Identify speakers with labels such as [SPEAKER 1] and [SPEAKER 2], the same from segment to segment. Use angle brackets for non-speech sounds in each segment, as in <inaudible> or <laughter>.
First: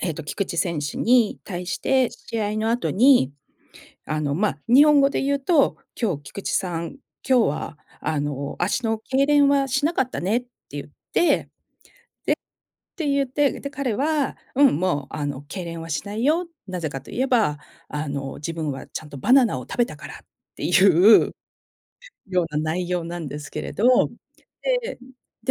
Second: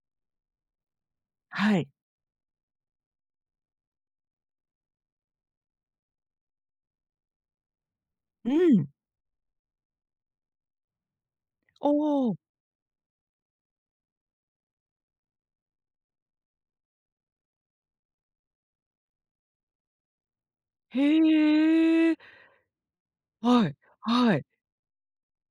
[SPEAKER 1] ええと、菊池選手に対し
[SPEAKER 2] はい。
[SPEAKER 1] て、試合の後に、あのま日本語でゆうと、「今日菊池さん、今日はあ
[SPEAKER 2] う
[SPEAKER 1] の足
[SPEAKER 2] ん。
[SPEAKER 1] の痙攣はしなかったね」ってゆって、でっ
[SPEAKER 2] おお。
[SPEAKER 1] てゆって、で、彼は、「うん、もうあの痙攣はしないよ、なぜかと言えば、あの自分はちゃんとバナナを食べたから」ってい
[SPEAKER 2] へ
[SPEAKER 1] う
[SPEAKER 2] え。
[SPEAKER 1] ような内容なんですけ
[SPEAKER 2] は
[SPEAKER 1] れ
[SPEAKER 2] い、
[SPEAKER 1] ど、
[SPEAKER 2] はい。
[SPEAKER 1] で、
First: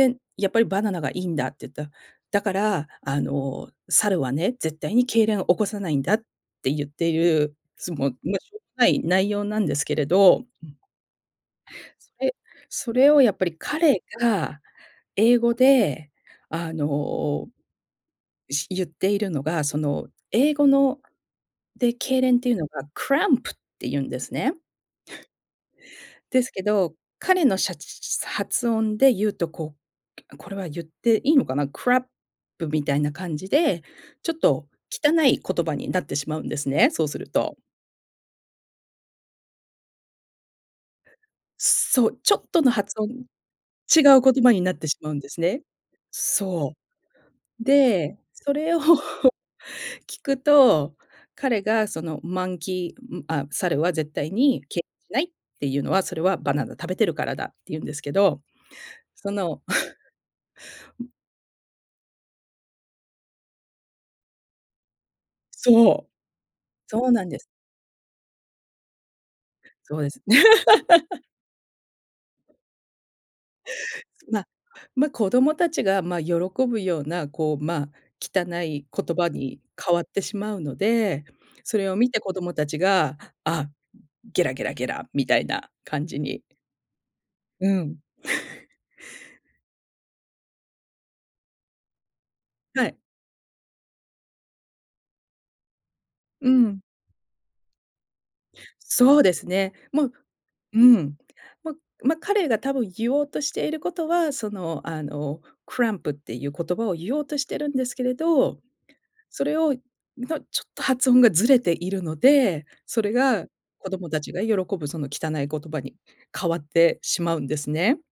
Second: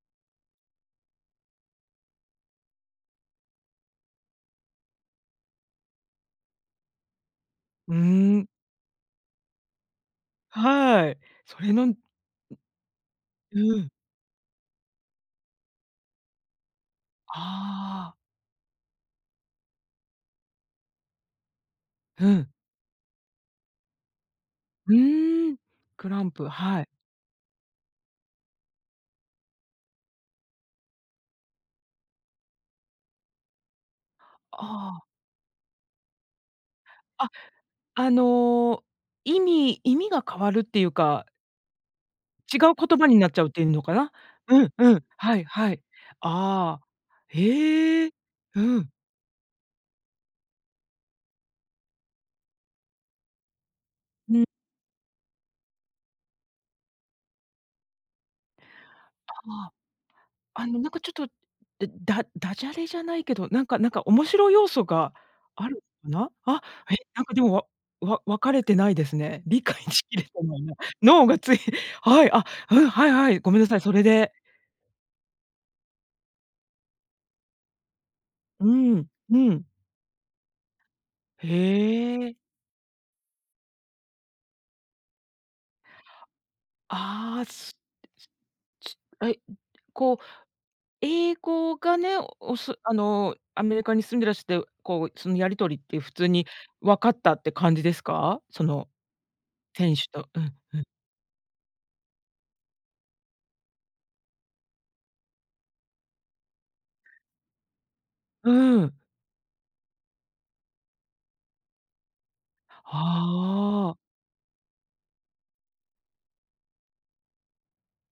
[SPEAKER 1] で、「やっぱりバナナがいいんだ」ってゆうと、「だから、あの猿はね、絶対に痙攣を起こさないんだ」ってゆっている、す
[SPEAKER 2] うー
[SPEAKER 1] もう、ま、し
[SPEAKER 2] ん。
[SPEAKER 1] ょうもない内容なんですけれど。うん。
[SPEAKER 2] はい、それのう
[SPEAKER 1] それそれをやっぱり
[SPEAKER 2] ん。
[SPEAKER 1] 彼が英語で、あの、
[SPEAKER 2] ああ。
[SPEAKER 1] いしゆっているのが、その英語ので、痙
[SPEAKER 2] う
[SPEAKER 1] 攣って
[SPEAKER 2] ん。
[SPEAKER 1] いうのが cramp っていうんですね。
[SPEAKER 2] う
[SPEAKER 1] <laughs>
[SPEAKER 2] ーん、クラン
[SPEAKER 1] で
[SPEAKER 2] プ、
[SPEAKER 1] すけ
[SPEAKER 2] はい。
[SPEAKER 1] ど、彼のしゃち発音でゆうと、こう、これはゆっていいのかな、crap みたいな感じで、ちょっと
[SPEAKER 2] ああ。
[SPEAKER 1] 汚い言葉になってしまうんですね、そうす
[SPEAKER 2] あ、
[SPEAKER 1] ると。
[SPEAKER 2] あの、意味意味が変わるっていうか
[SPEAKER 1] そう、ちょっ
[SPEAKER 2] 違
[SPEAKER 1] との
[SPEAKER 2] う言
[SPEAKER 1] 発
[SPEAKER 2] 葉
[SPEAKER 1] 音
[SPEAKER 2] になっちゃうっていうのか
[SPEAKER 1] 違
[SPEAKER 2] な？
[SPEAKER 1] う言葉に
[SPEAKER 2] うん
[SPEAKER 1] なって
[SPEAKER 2] う
[SPEAKER 1] し
[SPEAKER 2] ん、
[SPEAKER 1] まうんで
[SPEAKER 2] は
[SPEAKER 1] す
[SPEAKER 2] い
[SPEAKER 1] ね。
[SPEAKER 2] はい。
[SPEAKER 1] そ
[SPEAKER 2] ああ、
[SPEAKER 1] う。
[SPEAKER 2] へえ、
[SPEAKER 1] で、そ
[SPEAKER 2] う
[SPEAKER 1] れを
[SPEAKER 2] ん。
[SPEAKER 1] 聞くと、彼がその monkey ん、あ、猿は絶対
[SPEAKER 2] うん。
[SPEAKER 1] に痙しないっていうのは、それはバナナ食べてるからだってゆうんですけど。そ
[SPEAKER 2] あ
[SPEAKER 1] の。
[SPEAKER 2] あ。
[SPEAKER 1] <laughs>
[SPEAKER 2] あのなんかちょっと、だダジャレじゃないけど、なんかなんか、おもしろ要素がある
[SPEAKER 1] そう。
[SPEAKER 2] な？あ、え、
[SPEAKER 1] そう
[SPEAKER 2] な
[SPEAKER 1] な
[SPEAKER 2] ん
[SPEAKER 1] ん
[SPEAKER 2] か
[SPEAKER 1] で
[SPEAKER 2] で
[SPEAKER 1] す。
[SPEAKER 2] も、わわわかれてないですね。理解
[SPEAKER 1] そう
[SPEAKER 2] し
[SPEAKER 1] で
[SPEAKER 2] き
[SPEAKER 1] す。
[SPEAKER 2] れてないな。
[SPEAKER 1] <laughs>
[SPEAKER 2] 脳がついはい、あ、うん。はいはい、ごめんなさい。それで。
[SPEAKER 1] ま、ま、子供たちが、ま、喜ぶようなこう、まあ汚
[SPEAKER 2] う
[SPEAKER 1] い
[SPEAKER 2] ん、
[SPEAKER 1] 言葉
[SPEAKER 2] う
[SPEAKER 1] に
[SPEAKER 2] ん。
[SPEAKER 1] 変わってしまうので、
[SPEAKER 2] へ
[SPEAKER 1] それを見て子
[SPEAKER 2] え。
[SPEAKER 1] 供たちが、あ、ゲラゲラゲラみたいな感じに。
[SPEAKER 2] ああ、
[SPEAKER 1] う
[SPEAKER 2] す
[SPEAKER 1] ん。<laughs>
[SPEAKER 2] はい、こう英語がね、おす
[SPEAKER 1] は
[SPEAKER 2] あ
[SPEAKER 1] い。
[SPEAKER 2] のアメリカに住んでらして、こう、そのやり取りって普通に
[SPEAKER 1] うん。
[SPEAKER 2] わかったって感じですか？その
[SPEAKER 1] そうですね。
[SPEAKER 2] 店
[SPEAKER 1] も
[SPEAKER 2] 主
[SPEAKER 1] う
[SPEAKER 2] とうんう
[SPEAKER 1] う
[SPEAKER 2] ん。
[SPEAKER 1] ん、まま、彼が多分ゆおうとしていることは、そのあの cramp っていう言葉をゆおうとしているんですけれ
[SPEAKER 2] う
[SPEAKER 1] ど、
[SPEAKER 2] ーん。
[SPEAKER 1] それをんのちょっと発音がずれているので、それが子
[SPEAKER 2] ああ。
[SPEAKER 1] どもたちが喜ぶその汚い言葉に変わってしまうんですね。